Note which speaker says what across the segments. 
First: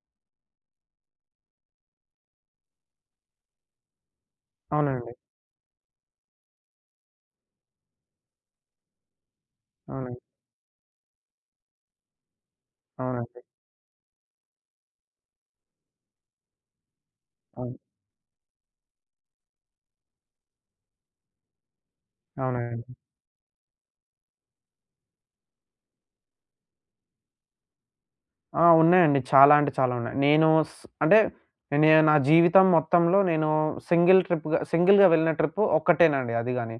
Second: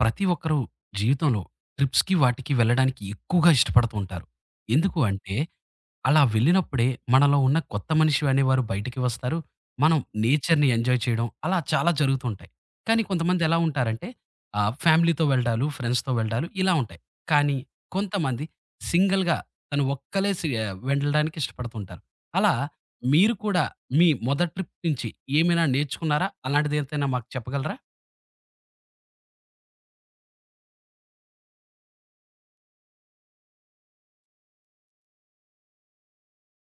Speaker 1: ప్రతి ఒక్కరు జీవితంలో ట్రిప్స్‌కి వాటికి వెళ్ళడానికి ఎక్కువగా ఇష్టపడుతూ ఉంటారు. ఎందుకు
Speaker 2: అవునండి.
Speaker 1: అంటే, అలా వెళ్ళినప్పుడే మనలో ఉన్న కొత్త మనిషి అనేవారు బయటికి వస్తారు. మనం
Speaker 2: అవునండి.
Speaker 1: నేచర్‌ని ఎంజాయ్ చేయడం అలా చాలా జరుగుతుంటాయి. కానీ
Speaker 2: అవునండి.
Speaker 1: కొంతమంది ఎలా ఉంటారంటే ఫ్యామిలీతో వెళ్ళడాలు, ఫ్రెండ్స్‌తో వెళ్ళడాలు ఇలా ఉంటాయి. కానీ
Speaker 2: అవును.
Speaker 1: కొంతమంది సింగిల్‌గా తను వెళ్ళడానికి ఇష్టపడుతుంటారు. అలా
Speaker 2: అవునండి.
Speaker 1: మీరు కూడా మీ మొదటి ట్రిప్ నుంచి ఏమైనా నేర్చుకున్నారా? అలాంటిది ఎంతైనా మాకు చెప్పగలరా?
Speaker 2: ఆ! ఉన్నాయండి. చాలా అంటే చాలా ఉన్నాయి. నేను స్ అంటే నా జీవితం మొత్తంలో నేను సింగిల్ ట్రిప్‌గా సింగిల్‌గా వెళ్ళిన ట్రిప్ ఒక్కటేనండి అది గాని.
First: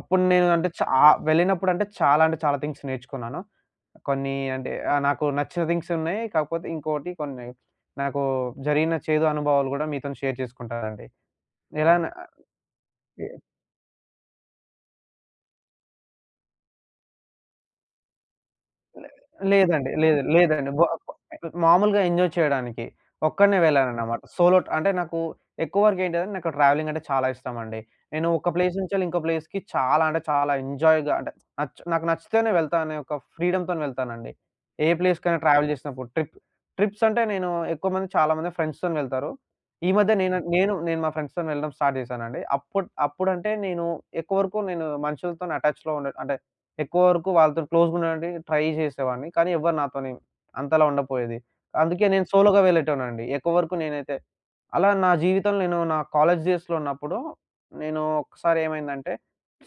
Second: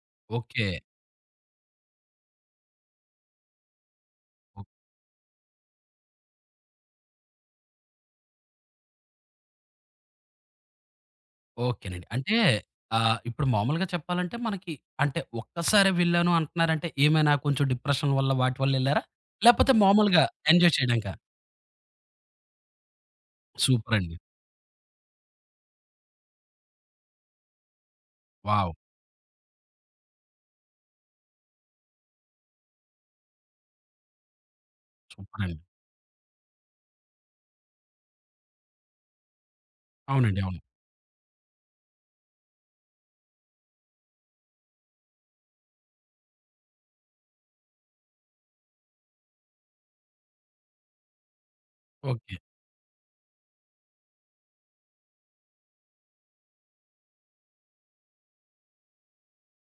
Speaker 2: అప్పుడు నేను
Speaker 1: ఓకే.
Speaker 2: అంటే వెళ్ళినప్పుడంటే చాలా అంటే చాలా థింగ్స్ నేర్చుకున్నాను. కొన్ని అంటే నాకు నచ్చిన థింగ్స్ ఉన్నాయి. కాకపోతే ఇంకోటి కొన్ని నాకు జరిగిన చేదు అనుభవాలు గూడా మీతోని షేర్ చేసుకుంటానండి. ఎలా
Speaker 1: ఓకేనండి.
Speaker 2: న
Speaker 1: అంటే ఇప్పుడు మామూలుగా చెప్పాలంటే మనకి అంటే ఒక్కసారే వెళ్ళాను అంటున్నారంటే ఏమైనా కొంచెం డిప్రెషన్ వల్ల వాటి వల్ల ఎళ్లారా?
Speaker 2: లే
Speaker 1: లేపోతే
Speaker 2: లేదండి. లేదు.
Speaker 1: మామూలుగా
Speaker 2: లేదండి.
Speaker 1: ఎంజాయ్
Speaker 2: బ
Speaker 1: చేయడానికా?
Speaker 2: మామూలుగా ఎంజాయ్ చేయడానికి ఒక్కడినే
Speaker 1: సూపర్ అండి.
Speaker 2: వెళ్ళానన్నమాట. సోలో అంటే నాకు ఎక్కువ వరకు ఏంటిదంటే నాకు ట్రావెలింగ్ అంటే చాలా ఇష్టమండి. నేను ఒక
Speaker 1: వావ్!
Speaker 2: ప్లేస్ నుంచెళ్ళి ఇంకో ప్లేస్‌కి చాలా అంటే చాలా ఎంజాయ్‌గా అంటే నాకు నచ్చితేనే వెళ్తా అనే ఒక ఫ్రీడమ్‌తోని వెళ్తానండి. ఏ ప్లేస్‌కైనా
Speaker 1: సూపర్ అండి.
Speaker 2: ట్రావెల్ చేసినప్పుడు ట్రిప్స్ అంటే నేను ఎక్కువ మంది చాలా మంది ఫ్రెండ్స్‌తోని వెళ్తారు. ఈ మధ్య నేను
Speaker 1: అవునండి. అవును.
Speaker 2: నేను నేను మా ఫ్రెండ్స్‌తోని వెళ్ళడం స్టార్ట్ చేశానండి. అప్పుడంటే నేను ఎక్కువ వరకు నేను మనుషులతోని అటాచ్‌లో ఉండ అంటే ఎక్కువ వరకు వాళ్ళతో క్లోజ్‌గా ఉండడానికి ట్రై చేసేవాడిని. కానీ ఎవ్వరు నాతోని అంతలా ఉండకపోయేది. అందుకే నేను
Speaker 1: ఓకే.
Speaker 2: సోలోగా వెళ్ళేటోడినండి. ఎక్కువ వరకు నేనైతే. అలా నా జీవితంలో నేను నా కాలేజ్ డేస్‌లో ఉన్నప్పుడు నేను ఒకసారి ఏమైందంటే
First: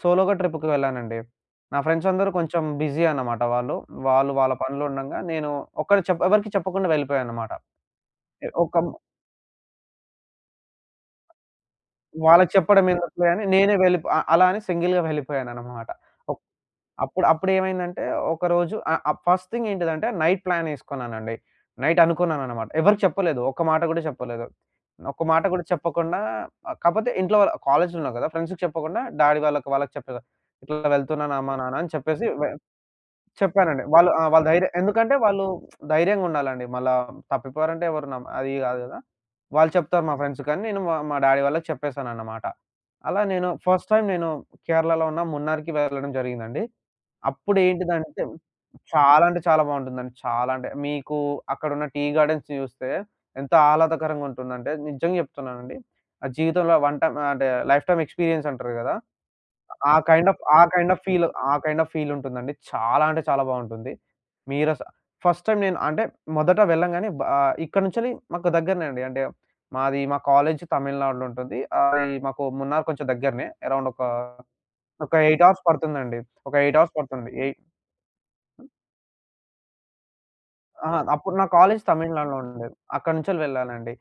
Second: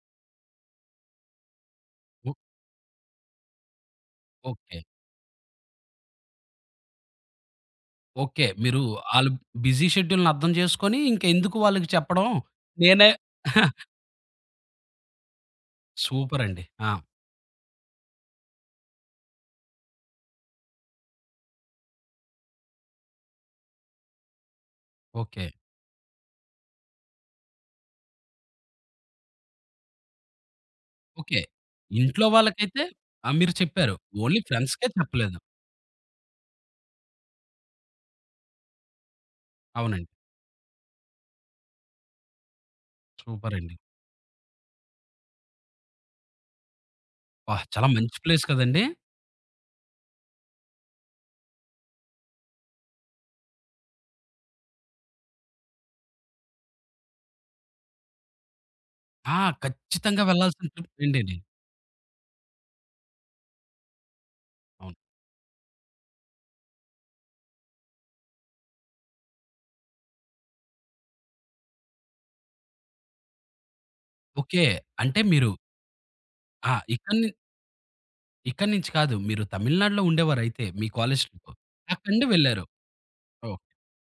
Speaker 2: సోలోగా ట్రిప్‌కి వెళ్ళానండి. నా ఫ్రెండ్స్ అందరూ
Speaker 1: ఓ
Speaker 2: కొంచెం బిజీ అన్నమాట వాళ్ళు. వాళ్ళు వాళ్ళ
Speaker 1: ఓకే.
Speaker 2: పనిలో ఉండంగా నేను ఒక్కడు చెప్ ఎవరికీ చెప్పకుండా వెళ్ళిపోయానన్నమాట.
Speaker 1: ఓకే.
Speaker 2: ఒక
Speaker 1: మీరు ఆళ్ళు బిజీ షెడ్యూల్‌ని అర్థం చేసుకొని ఇంక ఎందుకు వాళ్ళకి చెప్పడం
Speaker 2: వాళ్ళకి చెప్పడం
Speaker 1: నేనే
Speaker 2: ఎందుకులే అని నేనే వెళ్ళిపో అ అలా అని సింగిల్‌గా వెళ్ళిపోయానన్నమాట.
Speaker 1: సూపర్ అండి. ఆ!
Speaker 2: అప్పుడేమైందంటే ఒకరోజు ఆహ్, ఆహ్, ఫస్ట్ థింగ్ ఏంటిదంటే నైట్ ప్లాన్ ఏసుకున్నానండి. నైట్ అనుకున్నాననమాట. ఎవరికీ చెప్పలేదు. ఒక్క మాట గూడా చెప్పలేదు. ఒక్క మాట
Speaker 1: ఓకే.
Speaker 2: గూడా చెప్పకుండా కాపోతే ఇంట్లో వాళ్ళ కాలేజ్‌లో ఉన్నా గదా! ఫ్రెండ్స్‌కి చెప్పకుండా డ్యాడీ వాళ్ళకి చెప్పేసా. ఇట్లా వెళ్తున్నాను
Speaker 1: ఓకే.
Speaker 2: అమ్మా, నాన్న అని
Speaker 1: ఇంట్లో
Speaker 2: చెప్పేసి
Speaker 1: వాళ్ళకైతే ఆ! మీరు
Speaker 2: చెప్పానండి.
Speaker 1: చెప్పారు.
Speaker 2: వాళ్ళు ఆ!
Speaker 1: ఓన్లీ
Speaker 2: వాళ్ళు ధైర్యం
Speaker 1: ఫ్రెండ్స్‌కే
Speaker 2: ఎందుకంటే
Speaker 1: చెప్పలేదు.
Speaker 2: వాళ్ళు ధైర్యంగుండాలండి. మళ్ళా తప్పిపోయారంటే ఎవరు అది గాదు గదా! వాళ్ళు చెప్తారు
Speaker 1: అవునండి.
Speaker 2: మా ఫ్రెండ్స్ కానీ నేను మా మా డ్యాడీ వాళ్ళకి చెప్పేసాననమాట. అలా నేను
Speaker 1: సూపర్ అండి.
Speaker 2: ఫస్ట్ టైమ్ నేను కేరళలో ఉన్న మున్నార్‌కి వెళ్ళడం జరిగిందండి.
Speaker 1: అబ్బా! చాలా మంచి
Speaker 2: అప్పుడేంటిదంటే
Speaker 1: ప్లేస్ కదండీ!
Speaker 2: చాలా అంటే చాలా బావుంటుందండి. చాలా అంటే మీకు అక్కడున్న టీ గార్డెన్స్ చూస్తే ఎంత ఆహ్లాదకరంగా ఉంటుందంటే నిజంగా చెప్తున్నానండి. ఆ జీవితంలో వన్ టైమ్ అంటే లైఫ్ టైమ్ ఎక్స్‌పీరియన్స్ అంటారు గదా!
Speaker 1: ఆ!
Speaker 2: ఆ
Speaker 1: ఖచ్చితంగా
Speaker 2: కైండ్ ఆఫ్ ఆ
Speaker 1: వెళ్ళాల్సిన
Speaker 2: కైండ్
Speaker 1: ట్రిప్
Speaker 2: ఆఫ్ ఫీల్
Speaker 1: రెండేనే.
Speaker 2: ఆ కైండ్ ఆఫ్ ఫీల్ ఉంటుందండి. చాలా అంటే చాలా బావుంటుంది. మీరస
Speaker 1: అవును.
Speaker 2: ఫస్ట్ టైమ్ నేను అంటే మొదట వెళ్ళంగానే ఇక్కడి నుంచెళ్ళి మాకు దగ్గరనే అండి. అంటే మాది మా కాలేజ్ తమిళనాడులో ఉంటుంది. అది మాకు మున్నార్ కొంచెం దగ్గరనే. అరౌండ్ ఒక
Speaker 1: ఓకే.
Speaker 2: ఒక
Speaker 1: అంటే
Speaker 2: 8
Speaker 1: మీరు
Speaker 2: అవర్స్ పడుతుందండి. ఒక
Speaker 1: ఆ!
Speaker 2: 8 అవర్స్ పడుతుంది.
Speaker 1: ఇక్కడి నుంచి కాదు. మీరు తమిళనాడులో ఉండేవారైతే మీ
Speaker 2: ఆ!
Speaker 1: కాలేజ్
Speaker 2: అప్పుడు నా
Speaker 1: ట్రిప్.
Speaker 2: కాలేజ్
Speaker 1: అక్కడి నుండి
Speaker 2: తమిళనాడులో
Speaker 1: వెళ్లారు.
Speaker 2: ఉండేది. అక్కడి నుంచెళ్ళి
Speaker 1: ఓహ్!
Speaker 2: వెళ్ళానండి.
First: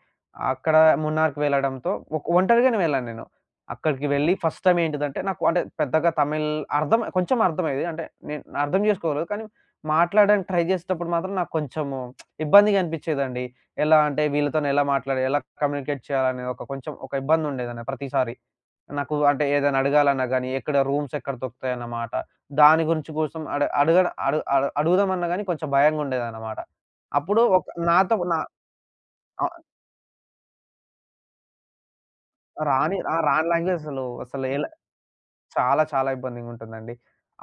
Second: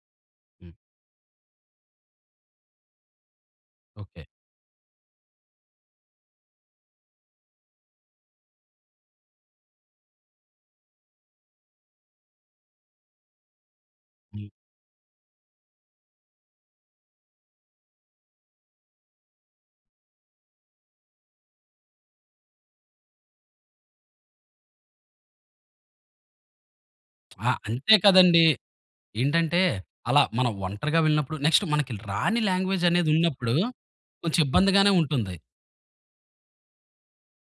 Speaker 1: హ్మ్.
Speaker 2: అక్కడ మున్నార్‌కి వెళ్ళడంతో ఒంటరిగానే వెళ్ళాను నేను. అక్కడికి
Speaker 1: ఓకే.
Speaker 2: వెళ్ళి ఫస్ట్ టైమ్ ఏంటిదంటే, నాకు అంటే పెద్దగా తమిళ్ కొంచెం అర్థమయ్యేది. అంటే నేను అర్థం చేసుకోగలదు. కానీ మాట్లాడడానికి ట్రై చేసేటప్పుడు మాత్రం నాకు కొంచెము ఇబ్బందిగా అనిపిచ్చేదండి. ఎలా అంటే
Speaker 1: హ్మ్.
Speaker 2: వీళ్ళతోని ఎలా మాట్లాడాలి? ఎలా కమ్యూనికేట్ చేయాలనే ఒక కొంచెం ఒక ఇబ్బందుండేదండి ప్రతిసారి. నాకు అంటే ఏదైనా అడగాలన్నా గానీ, ఎక్కడ దొరుకుతాయన్నమాట. దాని గురించి కోసం అడ అడగడ అడు అడు అడుగుదామన్నా గానీ కొంచెం భయంగుండేదన్నమాట. అప్పుడు
Speaker 1: ఆ!
Speaker 2: ఒక
Speaker 1: అంతే
Speaker 2: నాతో నా
Speaker 1: కదండీ. ఏంటంటే
Speaker 2: ఆహ్,
Speaker 1: అలా మనం ఒంటరిగా వెళ్ళినప్పుడు నెక్స్ట్ మనకి రాని లాంగ్వేజ్
Speaker 2: రాని
Speaker 1: అనేది
Speaker 2: ఆ! రాని
Speaker 1: ఉన్నప్పుడు
Speaker 2: లాంగ్వేజ్ అసలు,
Speaker 1: కొంచెం
Speaker 2: అసలు ఎలా
Speaker 1: ఇబ్బందిగానే ఉంటుంది.
Speaker 2: చాలా చాలా ఇబ్బందిగుంటుందండి.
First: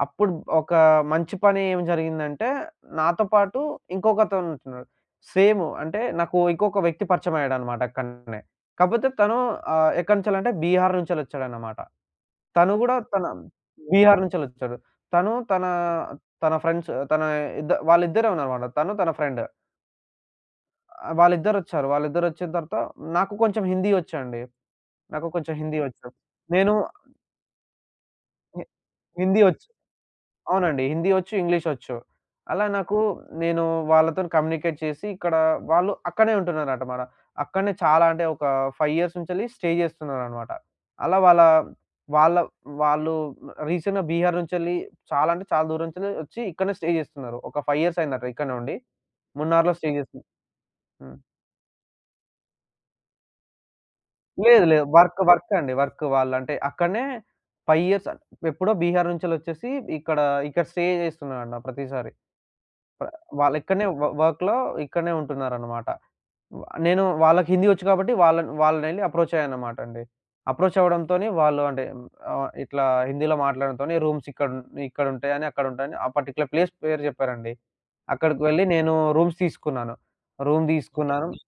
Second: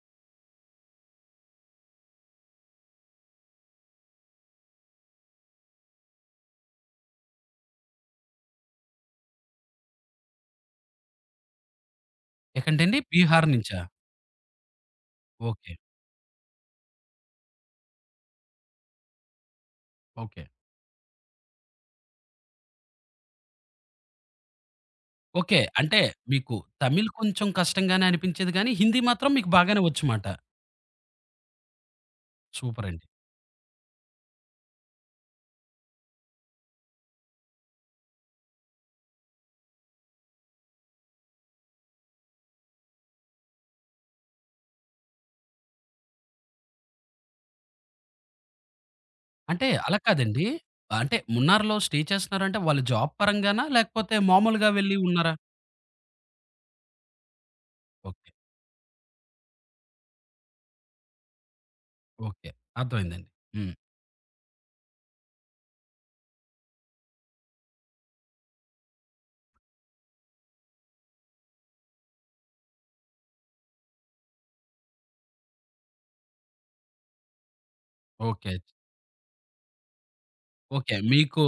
Speaker 2: అప్పుడు ఒక మంచి పని ఏం జరిగిందంటే, నాతో పాటు ఇంకొకతనుంటున్నాడు. సేమ్ అంటే నాకు ఇంకొక వ్యక్తి పరిచయమయ్యాడనమాట అక్కడనే. కాపోతే తను ఆహ్, ఎక్కడి నుంచెల్లంటే బీహార్ నుంచెళ్ళొచ్చాడనమాట. తను గూడా
Speaker 1: ఎక్కడేంటండి?
Speaker 2: తన
Speaker 1: బీహార్ నుంచా?
Speaker 2: బీహార్ నుంచెళ్ళొచ్చాడు. తను తన,
Speaker 1: ఓకే.
Speaker 2: తన ఫ్రెండ్స్ తన ఇద్ద వాళ్ళిద్దరే ఉన్నారనమాట. తను తన ఫ్రెండ్.
Speaker 1: ఓకే.
Speaker 2: ఆ! వాళ్ళిద్దరొచ్చారు. వాళ్ళిద్దరొచ్చిన తర్వాత నాకు కొంచెం హిందీ ఒచ్చండి. నాకు కొంచెం
Speaker 1: ఓకే.
Speaker 2: హిందీ
Speaker 1: అంటే
Speaker 2: వచ్చు.
Speaker 1: మీకు
Speaker 2: నేను
Speaker 1: తమిళ్ కొంచెం కష్టంగానే అనిపించేది
Speaker 2: హి
Speaker 1: గానీ హిందీ మాత్రం
Speaker 2: హిందీ
Speaker 1: మీకు
Speaker 2: ఒచ్చు.
Speaker 1: బాగానే వచ్చుమాట.
Speaker 2: అవునండి. హిందీ ఒచ్చు, ఇంగ్లీష్ ఒచ్చు. అలా నాకు
Speaker 1: సూపరండి.
Speaker 2: నేను వాళ్ళతోని కమ్యూనికేట్ చేసి ఇక్కడ వాళ్ళు అక్కడే ఉంటున్నారట అక్కడనే చాలా అంటే ఒక 5 ఇయర్స్ నుంచెల్లి స్టే చేస్తున్నారనమాట. అలా వాళ్ళ వాళ్ళ వాళ్ళు రీసెంట్‌గా బీహార్ నుంచెల్లి చాలా అంటే చాలా దూరం నుంచెల్లి ఒచ్చి ఇక్కడనే స్టే చేస్తున్నారు. ఒక 5 ఇయర్స్ అయిందట ఇక్కడనే ఉండి.
Speaker 1: అంటే
Speaker 2: మున్నార్‌లో స్టే
Speaker 1: అలా
Speaker 2: చేస్తున్నారు.
Speaker 1: కాదండి. అంటే
Speaker 2: హ్మ్.
Speaker 1: మున్నార్‌లో స్టే చేస్తున్నారంటే వాళ్ళు జాబ్ పరంగానా? లేకపోతే
Speaker 2: లేదు.
Speaker 1: మామూలుగా
Speaker 2: లేదు.
Speaker 1: వెళ్లి
Speaker 2: వర్క్
Speaker 1: ఉన్నారా?
Speaker 2: వర్క్ అండి. వర్క్ వాళ్ళు అంటే అక్కడనే 5 ఇయర్స్
Speaker 1: ఓకే.
Speaker 2: ఎప్పుడో బీహార్ నుంచెళ్ళొచ్చేసి ఇక్కడ, ఇక్కడ స్టే చేస్తున్నారన్న ప్రతిసారి.
Speaker 1: ఓకే.
Speaker 2: ప
Speaker 1: అర్థమైందండి.
Speaker 2: వాళ్ళు
Speaker 1: హ్మ్.
Speaker 2: ఇక్కడనే వర్క్‌లో ఇక్కడనే ఉంటున్నారన్నమాట. నేను వాళ్ళకి హిందీ ఒచ్చు కాబట్టి వాళ్ళనెళ్లి అప్రోచ్ అయ్యానన్నమాట అండి. అప్రోచ్ అవ్వడంతోని వాళ్ళు అంటే ఇట్లా హిందీలో మాట్లాడడంతోని రూమ్స్ ఇక్కడ ఇక్కడుంటాయని, అక్కడుంటాయని ఆ పర్టిక్యులర్ ప్లేస్ పేరు చెప్పారండి. అక్కడికి
Speaker 1: ఓకే.
Speaker 2: వెళ్లి నేను రూమ్స్ తీసుకున్నాను. Room
Speaker 1: okay.
Speaker 2: తీసుకున్నాను.
Speaker 1: మీకు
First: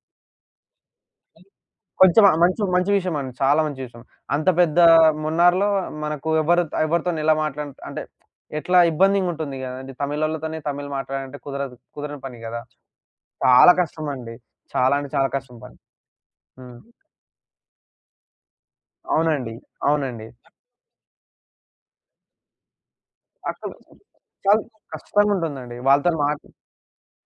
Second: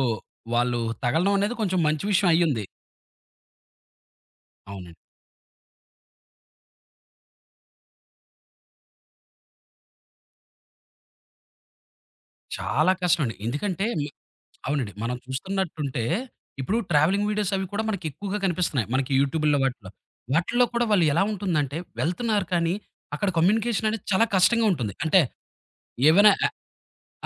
Speaker 1: వాళ్ళు తగలడం అనేది కొంచెం మంచి
Speaker 2: కొంచెం
Speaker 1: విషయం
Speaker 2: ఆహ్, మంచి
Speaker 1: అయ్యుంది.
Speaker 2: మంచి విషయం అండి. చాలా మంచి విషయం. అంత పెద్ద
Speaker 1: అవునండి.
Speaker 2: మున్నార్‌లో మనకు ఎవరు ఎవరితోని ఎలా మాట్లాడ అంటే ఎట్లా ఇబ్బందిగుంటుంది గదండీ! తమిళోళ్ళతోని తమిళ్ మాట్లాడాలంటే కుదరదు. కుదరని పని గదా!
Speaker 1: చాలా కష్టమండి.
Speaker 2: చాలా
Speaker 1: ఎందుకంటే మి
Speaker 2: కష్టం అండి.
Speaker 1: అవునండి.
Speaker 2: చాలా అంటే
Speaker 1: మనం
Speaker 2: చాలా కష్టం పని.
Speaker 1: చూస్తున్నట్టుంటే ఇప్పుడు
Speaker 2: హ్మ్.
Speaker 1: ట్రావెలింగ్ వీడియోస్ అవి కూడా మనకి ఎక్కువగా కనిపిస్తున్నాయి. మనకి
Speaker 2: అవునండి.
Speaker 1: యూట్యూబ్‌లో వాటిలో.
Speaker 2: అవునండి.
Speaker 1: వాటిల్లో కూడా వాళ్ళు ఎలా ఉంటుందంటే వెళ్తున్నారు కానీ అక్కడ
Speaker 2: అక్కడ
Speaker 1: కమ్యూనికేషన్ అనేది చాలా
Speaker 2: చాలా
Speaker 1: కష్టంగా ఉంటుంది. అంటే
Speaker 2: కష్టంగుంటుందండి. వాళ్ళతోని
Speaker 1: ఏవైనా
Speaker 2: మాట్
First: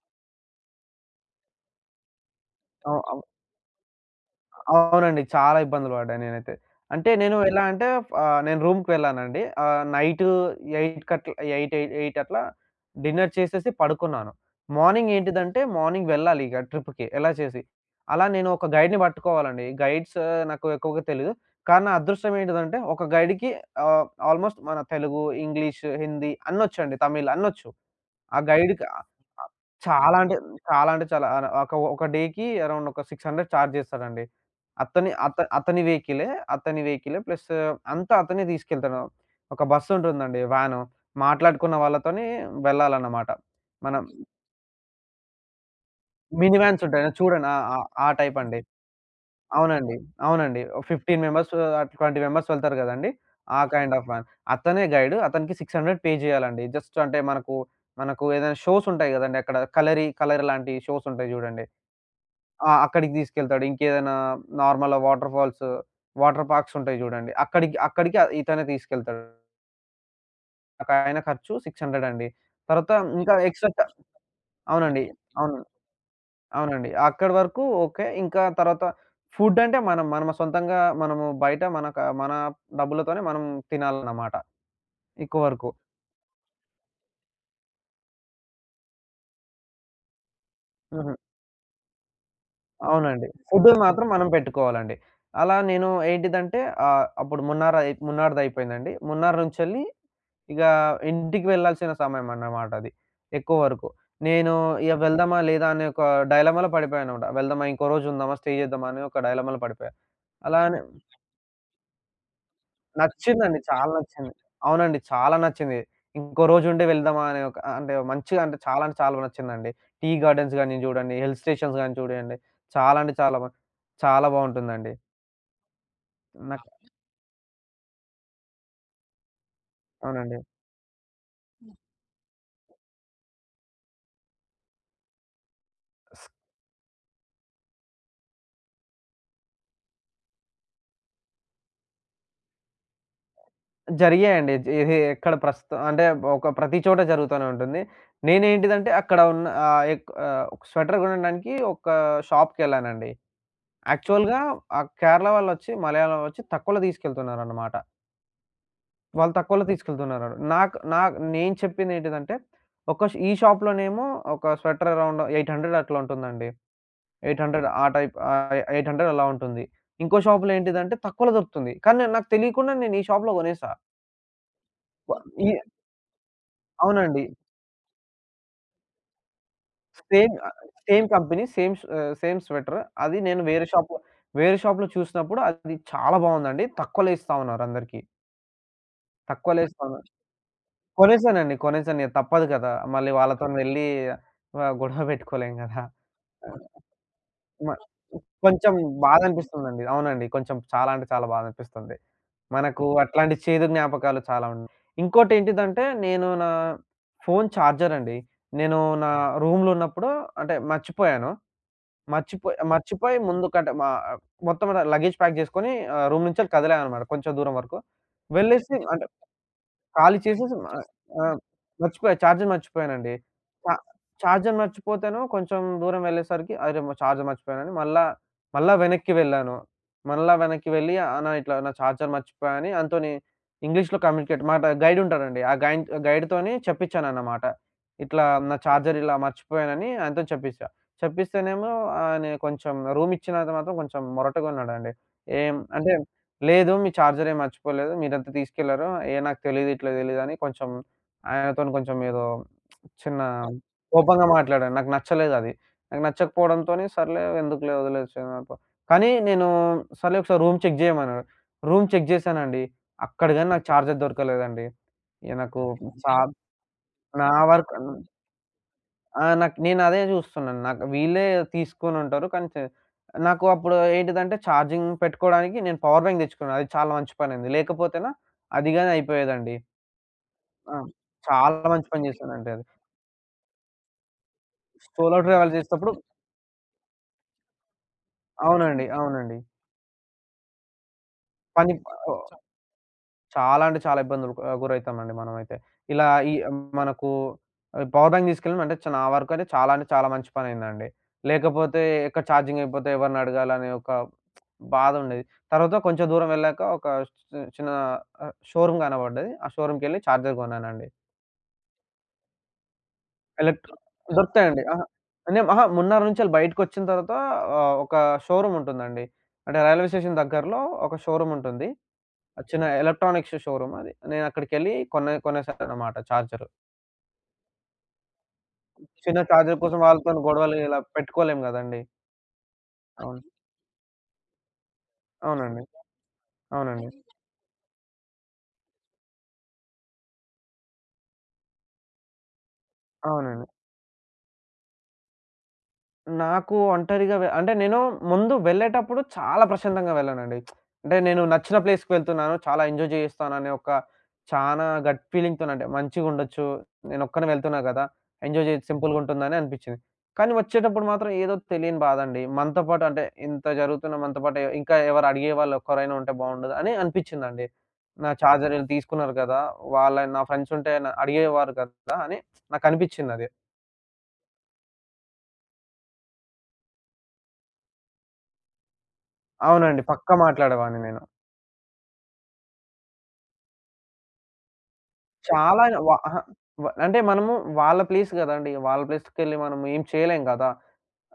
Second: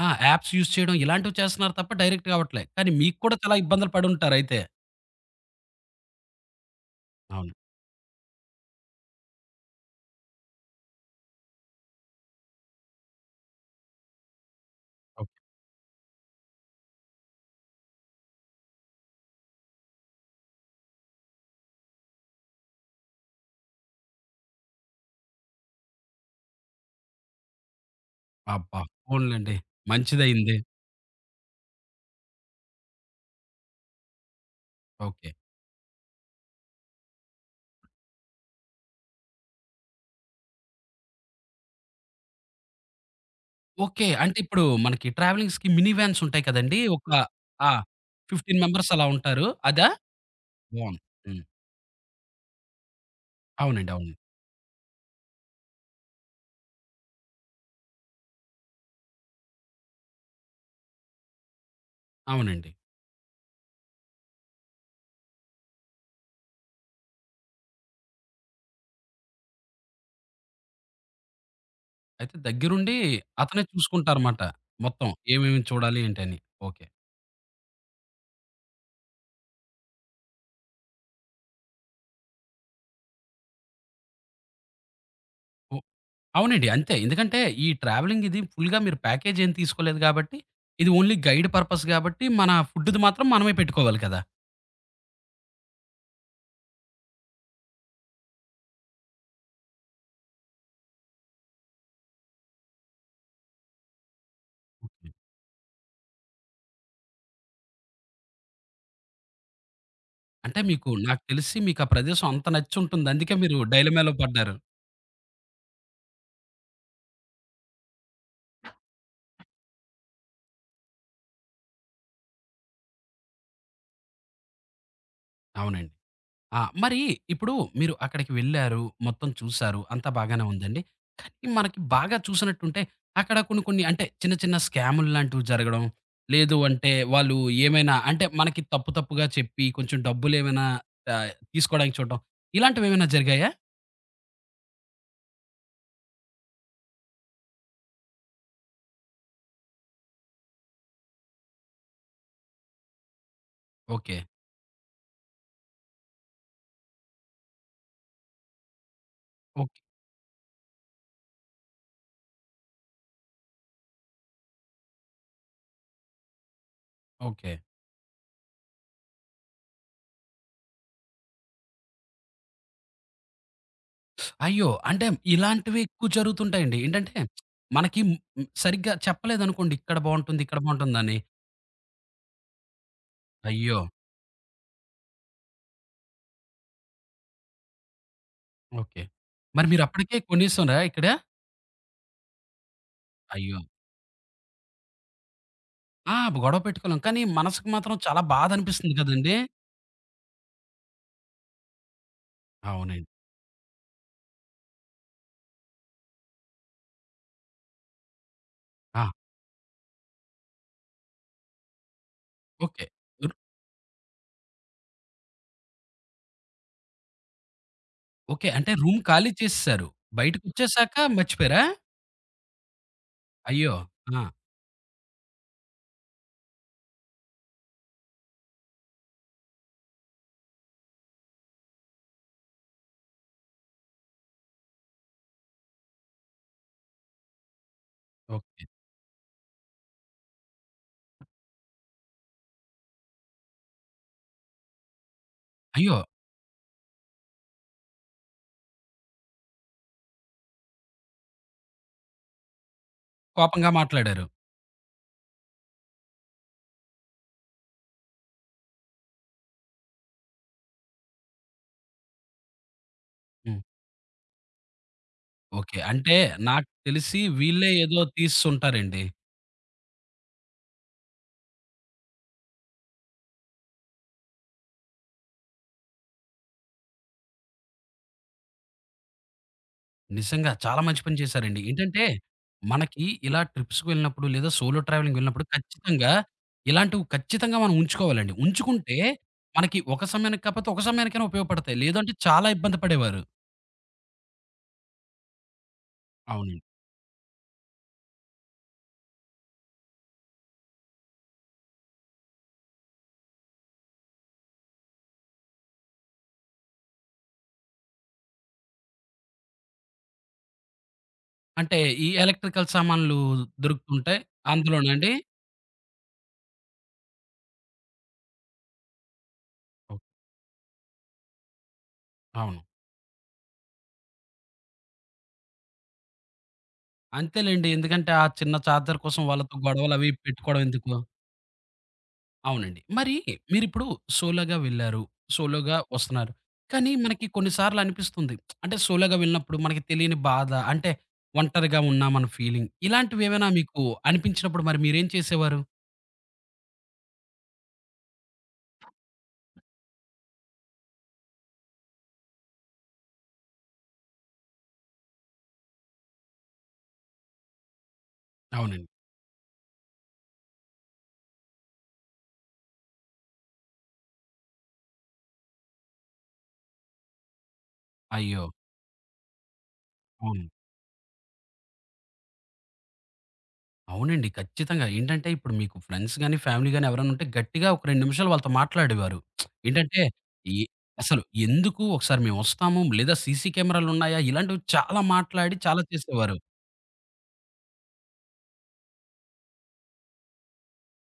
Speaker 1: ఆ! యాప్స్ యూజ్ చేయడం ఇలాంటివి చేస్తున్నారు తప్ప డైరెక్ట్‌గా అవ్వట్లే. కానీ
Speaker 2: అవు
Speaker 1: మీకు
Speaker 2: అవు.
Speaker 1: కూడా చాలా ఇబ్బందులు పడుంటారయితే.
Speaker 2: అవునండి. చాలా ఇబ్బందులు పడ్డా నేనైతే. అంటే నేను
Speaker 1: అవును.
Speaker 2: ఎలా అంటే నేను రూమ్‌కి వెళ్ళానండి. నైట్ 8 అట్లా 8, 8 అట్లా డిన్నర్ చేసేసి పడుకున్నాను.
Speaker 1: ఓకే.
Speaker 2: మార్నింగ్ వెళ్ళాలి ఇక ట్రిప్‌కి ఎలా చేసి. అలా నేను ఒక గైడ్‌ని పట్టుకోవాలండి. గైడ్స్ నాకు ఎక్కువగా తెలీదు. కానీ నా అదృష్టం ఏంటిదంటే ఒక గైడ్‌కి ఆల్మోస్ట్ మన తెలుగు, ఇంగ్లీష్, హిందీ అన్నొచ్చండి. తమిళ్ అన్నొచ్చు. ఆ
Speaker 1: అబ్బా!
Speaker 2: గైడ్‌కి ఆహ్, ఆహ్,
Speaker 1: పోనీలెండి.
Speaker 2: చాలా అంటే
Speaker 1: మంచిదయింది.
Speaker 2: చాలా అంటే చాలా ఆహ్, ఒక ఒక డేకి అరౌండ్ ఒక 600 చార్జ్ చేస్తాడండి. అతని
Speaker 1: ఓకే.
Speaker 2: అత అతని వెహికలే ప్లస్ అంతా అతనే తీసుకెళ్తాడు. ఒక బస్ ఉంటుందండి వ్యాను. మాట్లాడుకున్న వాళ్ళతోని వెళ్ళాలన్నమాట. మనం
Speaker 1: ఓకే. అంటే ఇప్పుడు మనకి ట్రావెలింగ్స్‌కి మినీ వ్యాన్స్ ఉంటాయి
Speaker 2: మినీ
Speaker 1: కదండీ!
Speaker 2: వ్యాన్స్
Speaker 1: ఒక
Speaker 2: ఉంటాయి చూడండి. ఆ!
Speaker 1: ఆ!
Speaker 2: ఆ! ఆ టైప్
Speaker 1: 15
Speaker 2: అండి.
Speaker 1: మెంబర్స్ అలా ఉంటారు. అదా?
Speaker 2: అవునండి. అవునండి. ఓ
Speaker 1: బావుంది.
Speaker 2: 15
Speaker 1: హ్మ్.
Speaker 2: మెంబర్స్, 20 మెంబర్స్ వెళ్తారు గదండీ! ఆ
Speaker 1: అవునండి.
Speaker 2: కైండ్ ఆఫ్
Speaker 1: అవును.
Speaker 2: వ్యాన్. అతనే గైడ్. అతనికి 600 పే జేయాలండి. జస్ట్ అంటే మనకు ఏదైనా షోస్ ఉంటాయి గదండీ! అక్కడ కలర్ లాంటి షోస్ ఉంటాయి జూడండి.
Speaker 1: అవునండి.
Speaker 2: ఆ! అక్కడికి తీసుకెళ్తాడు. ఇంకేదైనా normal water falls, water parks ఉంటాయి జూడండి. అక్కడికి ఇతనే తీసుకెళ్తాడు. ఒక ఆయన ఖర్చు 600 అండి.
Speaker 1: అయితే
Speaker 2: తర్వాత
Speaker 1: దగ్గరుండి
Speaker 2: ఇంకా
Speaker 1: అతనే
Speaker 2: ఎక్స్‌ట్రా చ
Speaker 1: చూసుకుంటారమాట.
Speaker 2: అవునండి.
Speaker 1: మొత్తం
Speaker 2: అవును.
Speaker 1: ఏమేమి చూడాలి ఏంటని. ఓకే.
Speaker 2: అవునండి. అక్కడి వరకు ఓకే. ఇంకా తర్వాత ఫుడ్ అంటే మనం మన సొంతంగా మనము బయట మనక మన డబ్బులతోనే మనం తినాలన్నమాట. ఎక్కువ వరకు.
Speaker 1: అవునండి. అంతే. ఎందుకంటే ఈ ట్రావెలింగ్ ఇది ఫుల్‌గా మీరు ప్యాకేజ్ ఏం తీసుకోలేదు గాబట్టి, ఇది
Speaker 2: హుహు.
Speaker 1: ఓన్లీ గైడ్ పర్పస్ గాబట్టి, మన ఫుడ్‌ది మాత్రం
Speaker 2: అవునండి.
Speaker 1: మనమే
Speaker 2: ఫుడ్
Speaker 1: పెట్టుకోవాలి
Speaker 2: మాత్రం
Speaker 1: కదా!
Speaker 2: మనం పెట్టుకోవాలండి. అలా నేను ఏంటిదంటే అప్పుడు మున్నార్‌దయిపోయిందండి. మున్నార్ నుంచెళ్ళి ఇక ఇంటికి వెళ్ళాల్సిన సమయమన్నమాట అది. ఎక్కువ వరకు. నేను ఇక
Speaker 1: ఓకే.
Speaker 2: వెళ్దామా లేదా అనే ఒక డైలమాలో పడిపోయానన్నమాట. వెళ్దామా ఇంకో రోజు ఉందామా, స్టే చేద్దామా అని ఒక డైలమాలో పడిపోయా. అలా
Speaker 1: అంటే
Speaker 2: అని
Speaker 1: నాకు తెలిసి మీకు ఆ ప్రదేశం అంత నచ్చుంటుంది. అందుకే మీరు
Speaker 2: నచ్చిందండి. చాలా
Speaker 1: డైలమాలో
Speaker 2: నచ్చింది.
Speaker 1: పడ్డారు.
Speaker 2: అవునండి. చాలా నచ్చింది. ఇంకో రోజుండి వెళ్దామా అనే ఒక అంటే మంచిగా అంటే చాలా అంటే చాలా నచ్చిందండి. టీ గార్డెన్స్ గాని చూడండి, హిల్ స్టేషన్స్ గాని చూడండి. చాలా అంటే చాలా బా చాలా బావుంటుందండి.
Speaker 1: అవునండి. ఆ!
Speaker 2: నాకు
Speaker 1: మరి ఇప్పుడు మీరు అక్కడికి వెళ్లారు. మొత్తం చూసారు. అంతా
Speaker 2: అవును. అవునండి.
Speaker 1: బాగానే ఉందండి. కానీ మనకి బాగా చూసినట్టుంటే అక్కడ కొన్ని కొన్ని అంటే చిన్న చిన్న స్కాములు లాంటివి జరగడం.
Speaker 2: స్
Speaker 1: లేదు అంటే వాళ్ళు ఏమైనా అంటే మనకి తప్పు తప్పుగా చెప్పి కొంచెం డబ్బులేమైనా తీసుకోవడానికి చూడడం. ఇలాంటివేమైనా జరిగాయా?
Speaker 2: జరిగాయండి. ఇది ఎక్కడ ప్రస్తుతం అంటే ఒక ప్రతి చోట జరుగుతూనే ఉంటుంది. నేనేంటిదంటే అక్కడ ఉన్న ఒక స్వెటర్ కొనడానికి ఒక షాప్‌కెళ్ళానండి.
Speaker 1: ఓకే.
Speaker 2: యాక్చువల్‌గా ఆ కేరళ వాళ్ళొచ్చి మలయాళం వచ్చి తక్కువలో తీసుకెళ్తున్నారన్నమాట. వాళ్ళు తక్కువలో
Speaker 1: ఓకే.
Speaker 2: తీసుకెళ్తున్నారు. నాకు నాకు నేను చెప్పిందేంటిదంటే, ఈ షాప్‌లోనేమో ఒక స్వెటర్ అరౌండ్ 800 అట్లా ఉంటుందండి.
Speaker 1: ఓకే.
Speaker 2: 800 ఆ టైప్ ఆహ్, 800 అలా ఉంటుంది. ఇంకో షాప్‌లో ఏంటిదంటే తక్కువలో దొరుకుతుంది. కానీ నాకు తెలియకుండా నేను ఈ షాప్‌లో కొనేసా.
Speaker 1: అయ్యో! అంటే
Speaker 2: వ ఈ
Speaker 1: ఇలాంటివి ఎక్కువ జరుగుతుంటాయండి. ఏంటంటే
Speaker 2: అవునండి.
Speaker 1: మనకి హ్మ్, హ్మ్, సరిగ్గా చెప్పలేదనుకోండి. ఇక్కడ
Speaker 2: సేమ్
Speaker 1: బావుంటుంది.
Speaker 2: ఆహ్,
Speaker 1: ఇక్కడ
Speaker 2: సేమ్
Speaker 1: బావుంటుందని.
Speaker 2: కంపెనీ, సేమ్ స్ ఆహ్, సేమ్ స్వెటర్. అది నేను వేరే
Speaker 1: అయ్యో!
Speaker 2: షాప్‌లో వేరే షాప్‌లో చూసినప్పుడు అది చాలా బాగుందండి. తక్కువలో ఇస్తా ఉన్నారు అందరికీ.
Speaker 1: ఓకే.
Speaker 2: తక్కువలో
Speaker 1: మరి
Speaker 2: ఇస్తా ఉన్న
Speaker 1: మీరప్పటికే కొనేసారా ఇక్కడ?
Speaker 2: కొనేసానండి. కొనేసాను. ఇగ తప్పదు కదా! మళ్ళీ వాళ్ళతోని
Speaker 1: అయ్యో!
Speaker 2: ఓకే. వెళ్లి గొడవ పెట్టుకోలేం గదా!
Speaker 1: ఆ! గొడవ
Speaker 2: అవును.
Speaker 1: పెట్టుకోలేం. కానీ మనసుకి
Speaker 2: మ
Speaker 1: మాత్రం చాలా బాధ
Speaker 2: కొంచెం
Speaker 1: అనిపిస్తుంది కదండీ!
Speaker 2: బాధనిపిస్తుందండి. అవునండి. కొంచెం చాలా అంటే చాలా బాధనిపిస్తుంది. మనకు హ్మ్.
Speaker 1: అవునండి.
Speaker 2: అట్లాంటి చేదు జ్ఞాపకాలు చాలా ఉన్నాయి. ఇంకోటేంటిదంటే నేను నా ఫోను చార్జరండి. నేను
Speaker 1: ఆ!
Speaker 2: నా హ్మ్. రూమ్‌లో ఉన్నప్పుడు అంటే మర్చిపోయాను. మర్చిపోయి
Speaker 1: ఓకే.
Speaker 2: మర్చిపోయి
Speaker 1: రు
Speaker 2: ముందు కంటే మా మొత్తం లగేజ్ ప్యాక్ జేసుకొని రూమ్ నుంచెళ్ళి కదిలాననమాట కొంచెం దూరం వరకు.
Speaker 1: ఓకే. అంటే
Speaker 2: వెళ్ళేసి
Speaker 1: రూమ్
Speaker 2: అంటే
Speaker 1: ఖాళీ చేసేసారు.
Speaker 2: ఖాళీ చేసేసి మ
Speaker 1: బయటికొచ్చేసాక
Speaker 2: ఆహ్,
Speaker 1: మర్చిపోయారా?
Speaker 2: మర్చిపోయా. చార్జర్ మర్చిపోయానండి. చ
Speaker 1: అయ్యో! ఆ!
Speaker 2: చార్జర్ మర్చిపోతేను కొంచెం దూరం వెళ్ళేసరికి అరె! చార్జర్ మర్చిపోయానని మళ్ళా, మళ్ళా వెనక్కి వెళ్ళాను. మళ్ళా వెనక్కి వెళ్ళి అన్న ఇట్లా నా చార్జర్ మర్చిపోయా అని అతనితోని ఇంగ్లీష్‌లో కమ్యూనికేట్ మాట గైడ్ ఉంటాడండి. ఆ గైడ్‌తోని చెప్పించానన్నమాట. ఇట్లా నా
Speaker 1: ఓకే.
Speaker 2: చార్జర్ ఇలా మర్చిపోయానని ఆయనతోని చెప్పిచ్చా. చెప్పిస్తేనేమో ఆయన కొంచెం రూమ్ ఇచ్చినంత మాత్రం కొంచెం మొరటగా ఉన్నాడండి. ఏం అంటే
Speaker 1: అయ్యో!
Speaker 2: లేదు. మీ చార్జర్ ఏమి మర్చిపోలేదు. మీరంతా తీసుకెళ్లారు. ఏహ్! నాకు తెలీదు, ఇట్లా తెలీదని కొంచెం ఆయనతోని కొంచెం ఏదో చిన్న
Speaker 1: కోపంగా మాట్లాడారు.
Speaker 2: కోపంగా మాట్లాడాను. నాకు నచ్చలేదది. నాకు నచ్చకపోవడంతోని సర్లే ఎందుకులే వదిలేసాను. అట్లా కానీ నేను సర్లే ఒకసారి రూమ్ చెక్ చేయమన్నాడు. రూమ్ చెక్ చేశానండి. అక్కడ గాని
Speaker 1: హ్మ్.
Speaker 2: నాకు చార్జర్ దొరకలేదండి. ఇగ నాకు
Speaker 1: ఓకే.
Speaker 2: చా
Speaker 1: అంటే నాకు తెలిసి
Speaker 2: నా
Speaker 1: వీళ్ళే
Speaker 2: వరకు
Speaker 1: ఏదో తీసేసుంటారండి.
Speaker 2: ఆ! నాకు నేనదే చూస్తున్నాను. నాకు వీళ్ళే తీసుకొనుంటారు. కానీ చే నాకు అప్పుడు ఏంటిదంటే ఛార్జింగ్ పెట్టుకోవడానికి నేను పవర్ బ్యాంక్ తెచ్చుకున్నాను. అది చాలా మంచి పనయింది. లేకపోతేనా అది గాని అయిపోయేదండి.
Speaker 1: నిజంగా.
Speaker 2: ఆ!
Speaker 1: చాలా మంచి పని చేశారండి.
Speaker 2: చాలా మంచి
Speaker 1: ఏంటంటే,
Speaker 2: పని చేశానండి అది.
Speaker 1: మనకి ఇలా ట్రిప్స్‌కి వెళ్ళినప్పుడు లేదా సోలో ట్రావెలింగ్
Speaker 2: సోలో
Speaker 1: వెళ్ళినప్పుడు
Speaker 2: ట్రావెల్ చేసేటప్పుడు
Speaker 1: ఖచ్చితంగా ఇలాంటివి ఖచ్చితంగా మనం ఉంచుకోవాలండి.
Speaker 2: అవునండి.
Speaker 1: ఉంచుకుంటే
Speaker 2: అవునండి.
Speaker 1: మనకి ఒక సమయానికి కాకపోతే ఒక సమయానికైనా
Speaker 2: పని
Speaker 1: ఉపయోగపడతాయి. లేదంటే
Speaker 2: ఆహ్
Speaker 1: చాలా ఇబ్బంది పడేవారు.
Speaker 2: చాలా అంటే చాలా ఇబ్బందులకు గురైతామండి మనమైతే. ఇలా ఈ
Speaker 1: అవునండి.
Speaker 2: మనకు పవర్ బ్యాంక్ తీసుకెళ్ళడం అంటే నా వరకైతే చాలా అంటే చాలా మంచి పనయిందండి. లేకపోతే ఎక్కడ ఛార్జింగ్ అయిపోతే ఎవరినడగాలనే ఒక బాధుండేది. తర్వాత కొంచెం దూరం వెళ్ళాక ఒక చిన్న షోరూమ్ కనపడ్డది. ఆ షోరూమ్‌కెళ్ళి ఛార్జర్ కొన్నానండి.
Speaker 1: అంటే ఈ ఎలక్ట్రికల్ సామాన్లు
Speaker 2: ఎలక్ట్
Speaker 1: దొరుకుతుంటాయి.
Speaker 2: దొరుకుతాయండి. అహా!
Speaker 1: అందులోనా అండి?
Speaker 2: నేను అహా! మున్నరు నుంచెళ్ళి బయటికొచ్చిన తర్వాత ఒక షోరూమ్ ఉంటుందండి. అంటే రైల్వే
Speaker 1: ఓహ్!
Speaker 2: స్టేషన్ దగ్గరలో ఒక షోరూమ్ ఉంటుంది.
Speaker 1: అవును.
Speaker 2: చిన్న ఎలక్ట్రానిక్స్ షోరూమ్ అది. నేనక్కడికెళ్ళి కొనేసాననమాట చార్జరు.
Speaker 1: అంతేలెండి. ఎందుకంటే ఆ చిన్న చార్జర్
Speaker 2: చిన్న
Speaker 1: కోసం వాళ్ళతో
Speaker 2: చార్జర్ కోసం
Speaker 1: గొడవలు అవి
Speaker 2: వాళ్ళతోని గొడవలు
Speaker 1: పెట్టుకోవడం
Speaker 2: ఇలా
Speaker 1: ఎందుకు?
Speaker 2: పెట్టుకోలేం గదండీ!
Speaker 1: అవునండి. మరి
Speaker 2: అవును.
Speaker 1: మీరిప్పుడు సోలోగా వెళ్లారు.
Speaker 2: అవును. అవునండి. అవును.
Speaker 1: సోలోగా వస్తున్నారు.
Speaker 2: అవునండి.
Speaker 1: కానీ
Speaker 2: హ్మ్.
Speaker 1: మనకి కొన్ని సార్లు అనిపిస్తుంది. అంటే సోలోగా వెళ్ళినప్పుడు మనకి తెలియని బాధ అంటే ఒంటరిగా ఉన్నామన్న ఫీలింగ్. ఇలాంటివేమైనా
Speaker 2: అవునండి.
Speaker 1: మీకు అనిపించినప్పుడు మరి మీరేం చేసేవారు?
Speaker 2: నాకు ఒంటరిగా వె అంటే నేను ముందు వెళ్ళేటప్పుడు చాలా ప్రశాంతంగా వెళ్ళానండి. అంటే నేను నచ్చిన ప్లేస్‌కి వెళ్తున్నాను. చాలా ఎంజాయ్ చేస్తాననే ఒక చానా గట్ ఫీలింగ్‌తోని అంటే మంచిగుండొచ్చు. నేనొక్కడినే వెళ్తున్నా కదా! ఎంజాయ్ చేయొచ్చు
Speaker 1: అవునండి.
Speaker 2: సింపుల్‌గా ఉంటుందని అనిపించింది. కానీ వచ్చేటప్పుడు మాత్రం ఏదో తెలియని బాధండి. మనతో పాటు అంటే ఇంత జరుగుతున్న మనతో పాటు ఇంకా ఎవరు అడిగేవాళ్ళు ఒక్కరైనా ఉంటే బావుండదు అని అనిపించిందండి. నా
Speaker 1: అయ్యో!
Speaker 2: చార్జర్ వీళ్ళు తీసుకున్నారు కదా! నా
Speaker 1: అవును.
Speaker 2: ఫ్రెండ్స్ ఉంటే అడిగేవారు కదా! అని నాకనిపించిందది.
Speaker 1: అవునండి. ఖచ్చితంగా. ఏంటంటే ఇప్పుడు మీకు ఫ్రెండ్స్ గాని, ఫ్యామిలీ గాని ఎవరైనా ఉంటే గట్టిగా ఒక 2 నిమిషాలు వాళ్ళతో మాట్లాడేవారు.
Speaker 2: అవునండి.
Speaker 1: ఏంటంటే
Speaker 2: పక్కా
Speaker 1: ఎ
Speaker 2: మాట్లాడేవాడిని నేను.
Speaker 1: అసలు ఎందుకు ఒకసారి మేమొస్తాము. లేదా సీసీ కెమెరాలున్నాయా? ఇలాంటివి చాలా మాట్లాడి
Speaker 2: చాలా
Speaker 1: చాలా
Speaker 2: వ అహా!
Speaker 1: చేసేవారు.
Speaker 2: వ అంటే మనము వాళ్ళ ప్లేస్ గదండీ. వాళ్ళ ప్లేస్‌కెళ్ళి మనం ఏం చేయలేం గదా!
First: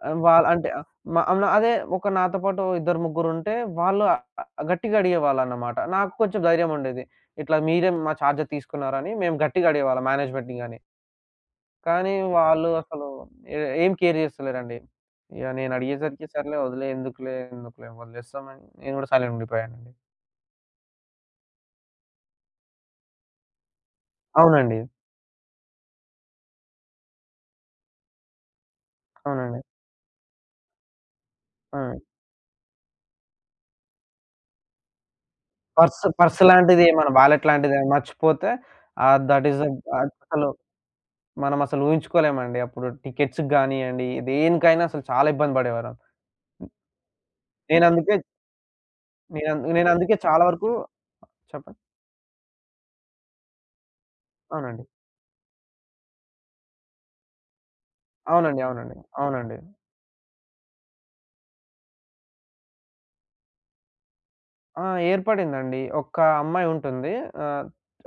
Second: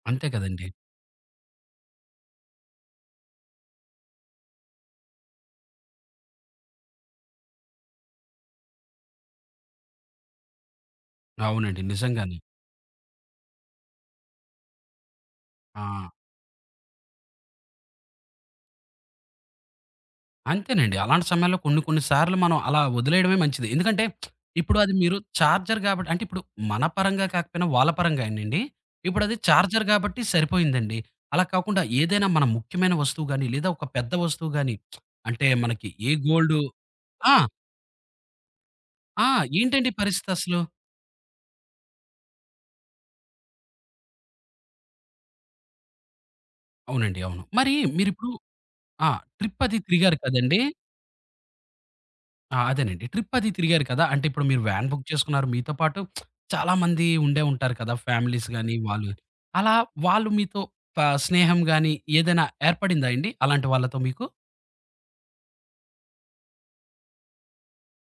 Speaker 2: ఆహ్,
Speaker 1: అంతే
Speaker 2: వాళ్ళ
Speaker 1: కదండీ!
Speaker 2: అంటే ఆహ్, మ అవును. అదే ఒక నాతో పాటు ఇద్దరు ముగ్గురుంటే వాళ్ళు గట్టిగా అడిగేవాళ్ళన్నమాట. నాకు కొంచెం ధైర్యం ఉండేది. ఇట్లా మీరే మా చార్జర్ తీసుకున్నారని మేము గట్టిగా అడిగేవాళ్ళం మేనేజ్మెంట్‌ని గాని.
Speaker 1: అవునండి.
Speaker 2: కానీ
Speaker 1: నిజంగానే.
Speaker 2: వాళ్ళు అసలు ఏ ఏం కేర్ చేస్తలేరండి. ఇగ నేను
Speaker 1: ఆ!
Speaker 2: అడిగేసరికి సర్లే వదిలేయ్ ఎందుకులే, ఎందుకులే వదిలేస్తామని నేను గూడా సైలెంట్ ఉండిపోయానండి.
Speaker 1: అంతేనండి. అలాంటి సమయాల్లో కొన్ని కొన్ని సార్లు మనం అలా వదిలేయడమే మంచిది. ఎందుకంటే ఇప్పుడు
Speaker 2: అవునండి.
Speaker 1: అది మీరు చార్జర్ గాబట్టి అంటే ఇప్పుడు మన పరంగా కాకపోయినా వాళ్ళ పరంగానండి. ఇప్పుడది
Speaker 2: అవునండి.
Speaker 1: చార్జర్ గాబట్టి సరిపోయిందండి. అలా కాకుండా
Speaker 2: ఆ!
Speaker 1: ఏదైనా మన ముఖ్యమైన వస్తువు గాని, లేదా ఒక పెద్ద వస్తువు గాని అంటే మనకి
Speaker 2: పర్స్,
Speaker 1: ఏ
Speaker 2: పర్స్
Speaker 1: గోల్డు
Speaker 2: లాంటిది ఏమన్నా
Speaker 1: ఆ!
Speaker 2: వాలెట్ లాంటిది మర్చిపోతే
Speaker 1: ఆ!
Speaker 2: దట్ ఈస్
Speaker 1: ఏంటండి
Speaker 2: ఆహ్,
Speaker 1: పరిస్థితి
Speaker 2: అసలు
Speaker 1: అసలు?
Speaker 2: మనం అసలు ఊహించుకోలేమండి. అప్పుడు టికెట్స్‌కి గానియండి, దేనికైనా అసలు చాలా ఇబ్బంది పడేవారం.
Speaker 1: అవునండి. అవును. మరి
Speaker 2: నేనందుకే
Speaker 1: మీరిప్పుడు ఆ! ట్రిప్ అది
Speaker 2: నేనందుకే
Speaker 1: తిరిగారు
Speaker 2: చాలా
Speaker 1: కదండీ!
Speaker 2: వరకు చెప్పండి?
Speaker 1: ఆ! అదేనండి. ట్రిప్ అది తిరిగారు కదా! అంటే ఇప్పుడు మీరు
Speaker 2: అవునండి.
Speaker 1: వ్యాన్ బుక్ చేసుకున్నారు. మీతో పాటు చాలామంది ఉండే ఉంటారు కదా! ఫ్యామిలీస్
Speaker 2: అవునండి.
Speaker 1: గాని,
Speaker 2: అవునండి.
Speaker 1: వాళ్ళు గాని.
Speaker 2: అవునండి.
Speaker 1: అలా వాళ్ళు మీతో ప స్నేహం గాని ఏదైనా ఏర్పడిందా అండి? అలాంటి వాళ్ళతో మీకు?
Speaker 2: ఆ! ఏర్పడిందండి. ఒక్క అమ్మాయి ఉంటుంది. ఆహ్,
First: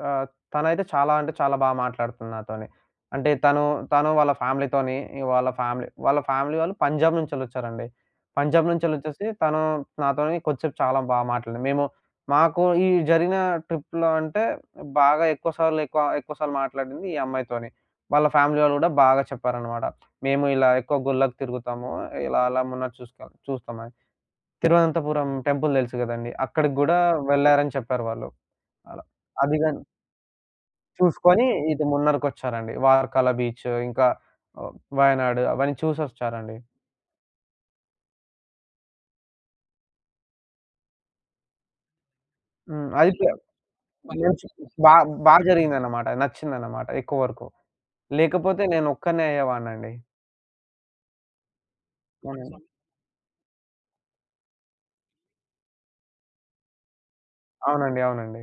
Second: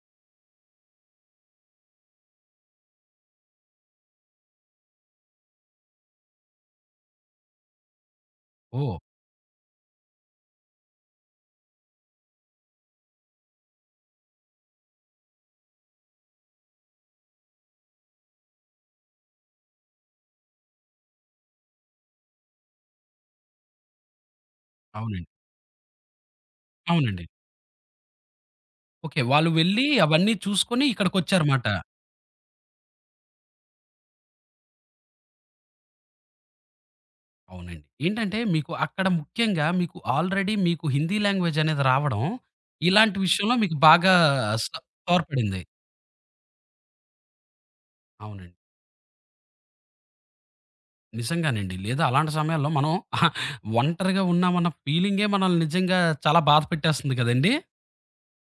Speaker 2: ఆహ్, తనైతే చాలా అంటే చాలా బా మాట్లాడుతుంది నాతోని. అంటే తను, తను వాళ్ళ ఫ్యామిలీతోని వాళ్ళు పంజాబ్ నుంచెళ్ళొచ్చారండి. పంజాబ్
Speaker 1: ఓహ్!
Speaker 2: నుంచెళ్ళొచ్చేసి తను నాతోని కొద్దిసేపు చాలా బా మాట్లాడింది. మేము మాకు ఈ జరిగిన ట్రిప్‌లో అంటే బాగా ఎక్కువ సార్లు ఎక్కువ ఎక్కువ సార్లు మాట్లాడింది ఈ అమ్మాయితోని. వాళ్ళ ఫ్యామిలీ వాళ్ళు గూడా బాగా చెప్పారనమాట. మేము ఇలా ఎక్కువ గుళ్ళకి తిరుగుతాము. ఇలా అలా మొన్న చూసుక చూస్తాం అని.
Speaker 1: అవునండి.
Speaker 2: తిరువనంతపురం టెంపుల్ తెలుసు గదండీ. అక్కడికి గూడా
Speaker 1: అవునండి.
Speaker 2: వెళ్లారని చెప్పారు వాళ్ళు. అలా.
Speaker 1: ఓకే. వాళ్ళు
Speaker 2: అది గాని
Speaker 1: వెళ్ళి అవన్నీ చూసుకొని
Speaker 2: చూసుకొని
Speaker 1: ఇక్కడికొచ్చారుమాట.
Speaker 2: ఇటు మున్నరుకొచ్చారండి. వార్కల బీచ్ ఇంకా వయనాడు అవన్నీ చూసొచ్చారండి.
Speaker 1: అవునండి. ఏంటంటే మీకు అక్కడ ముఖ్యంగా మీకు ఆల్రెడీ మీకు హిందీ లాంగ్వేజ్ అనేది రావడం,
Speaker 2: హ్మ్. అది
Speaker 1: ఇలాంటి
Speaker 2: ప్లే
Speaker 1: విషయంలో మీకు బాగా
Speaker 2: మళ్ళీ మంచి
Speaker 1: స
Speaker 2: బా బా
Speaker 1: తోడ్పడింది.
Speaker 2: జరిగిందన్నమాట. నచ్చిందన్నమాట ఎక్కువ వరకు.
Speaker 1: అవునండి.
Speaker 2: లేకపోతే నేనొక్కడినే అయ్యేవాడినండి.
Speaker 1: నిజంగానండి. లేదా అలాంటి
Speaker 2: అవునండి. అవునా?
Speaker 1: సమయాల్లో మనం ఒంటరిగా ఉన్నామన్న ఫీలింగే మనల్ని నిజంగా చాలా బాధ పెట్టేస్తుంది కదండీ!
Speaker 2: అవునండి. అవునండి.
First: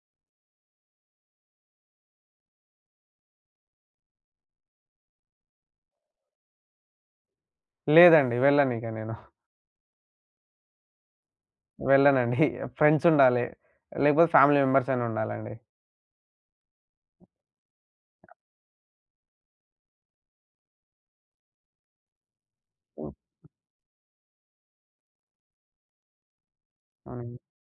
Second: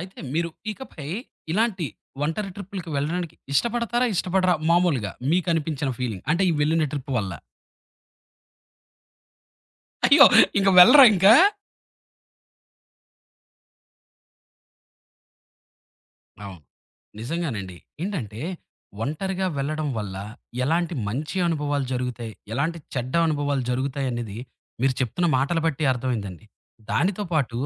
Speaker 1: అయితే మీరు ఇకపై ఇలాంటి ఒంటరి ట్రిప్పులకి వెళ్ళడానికి ఇష్టపడతారా? ఇష్టపడరా? మామూలుగా మీకనిపించిన ఫీలింగ్. అంటే ఈ వెళ్ళిన ట్రిప్ వల్ల.
Speaker 2: లేదండి వెళ్ళనిక నేను.
Speaker 1: అయ్యో! ఇంక వెళ్ళరా ఇంకా?
Speaker 2: వెళ్ళనండి. ఫ్రెండ్స్ ఉండాలి. లేకపోతే ఫ్యామిలీ మెంబర్స్ అయినా ఉండాలండి.
Speaker 1: అవును. నిజంగానండి. ఏంటంటే ఒంటరిగా వెళ్ళడం వల్ల ఎలాంటి మంచి అనుభవాలు జరుగుతాయి, ఎలాంటి
Speaker 2: హ్మ్.
Speaker 1: చెడ్డ అనుభవాలు జరుగుతాయనేది మీరు చెప్తున్న మాటలు బట్టి అర్థమైందండి. దానితో
Speaker 2: అవునండి.
Speaker 1: పాటు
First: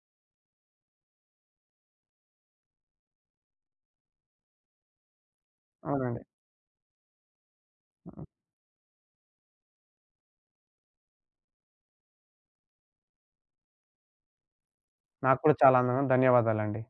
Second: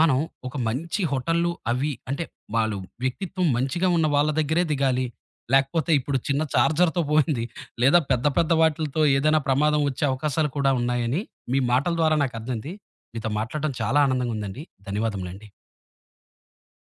Speaker 1: మనం ఒక మంచి హోటల్‌లు అవి అంటే వాళ్ళు వ్యక్తిత్వం మంచిగా ఉన్న వాళ్ళ దగ్గరే దిగాలి. లేకపోతే ఇప్పుడు
Speaker 2: అవునండి.
Speaker 1: చిన్న చార్జర్‌తో పోయింది. లేదా పెద్ద పెద్ద వాటిలతో ఏదైనా ప్రమాదం వచ్చే అవకాశాలు కూడా ఉన్నాయని మీ మాటల ద్వారా నాకర్థమైంది. మీతో మాట్లాడటం చాలా ఆనందంగా ఉందండి.
Speaker 2: నాకు
Speaker 1: ధన్యవాదములండి.
Speaker 2: కూడా చాలా ఆనందం. ధన్యవాదాలండి.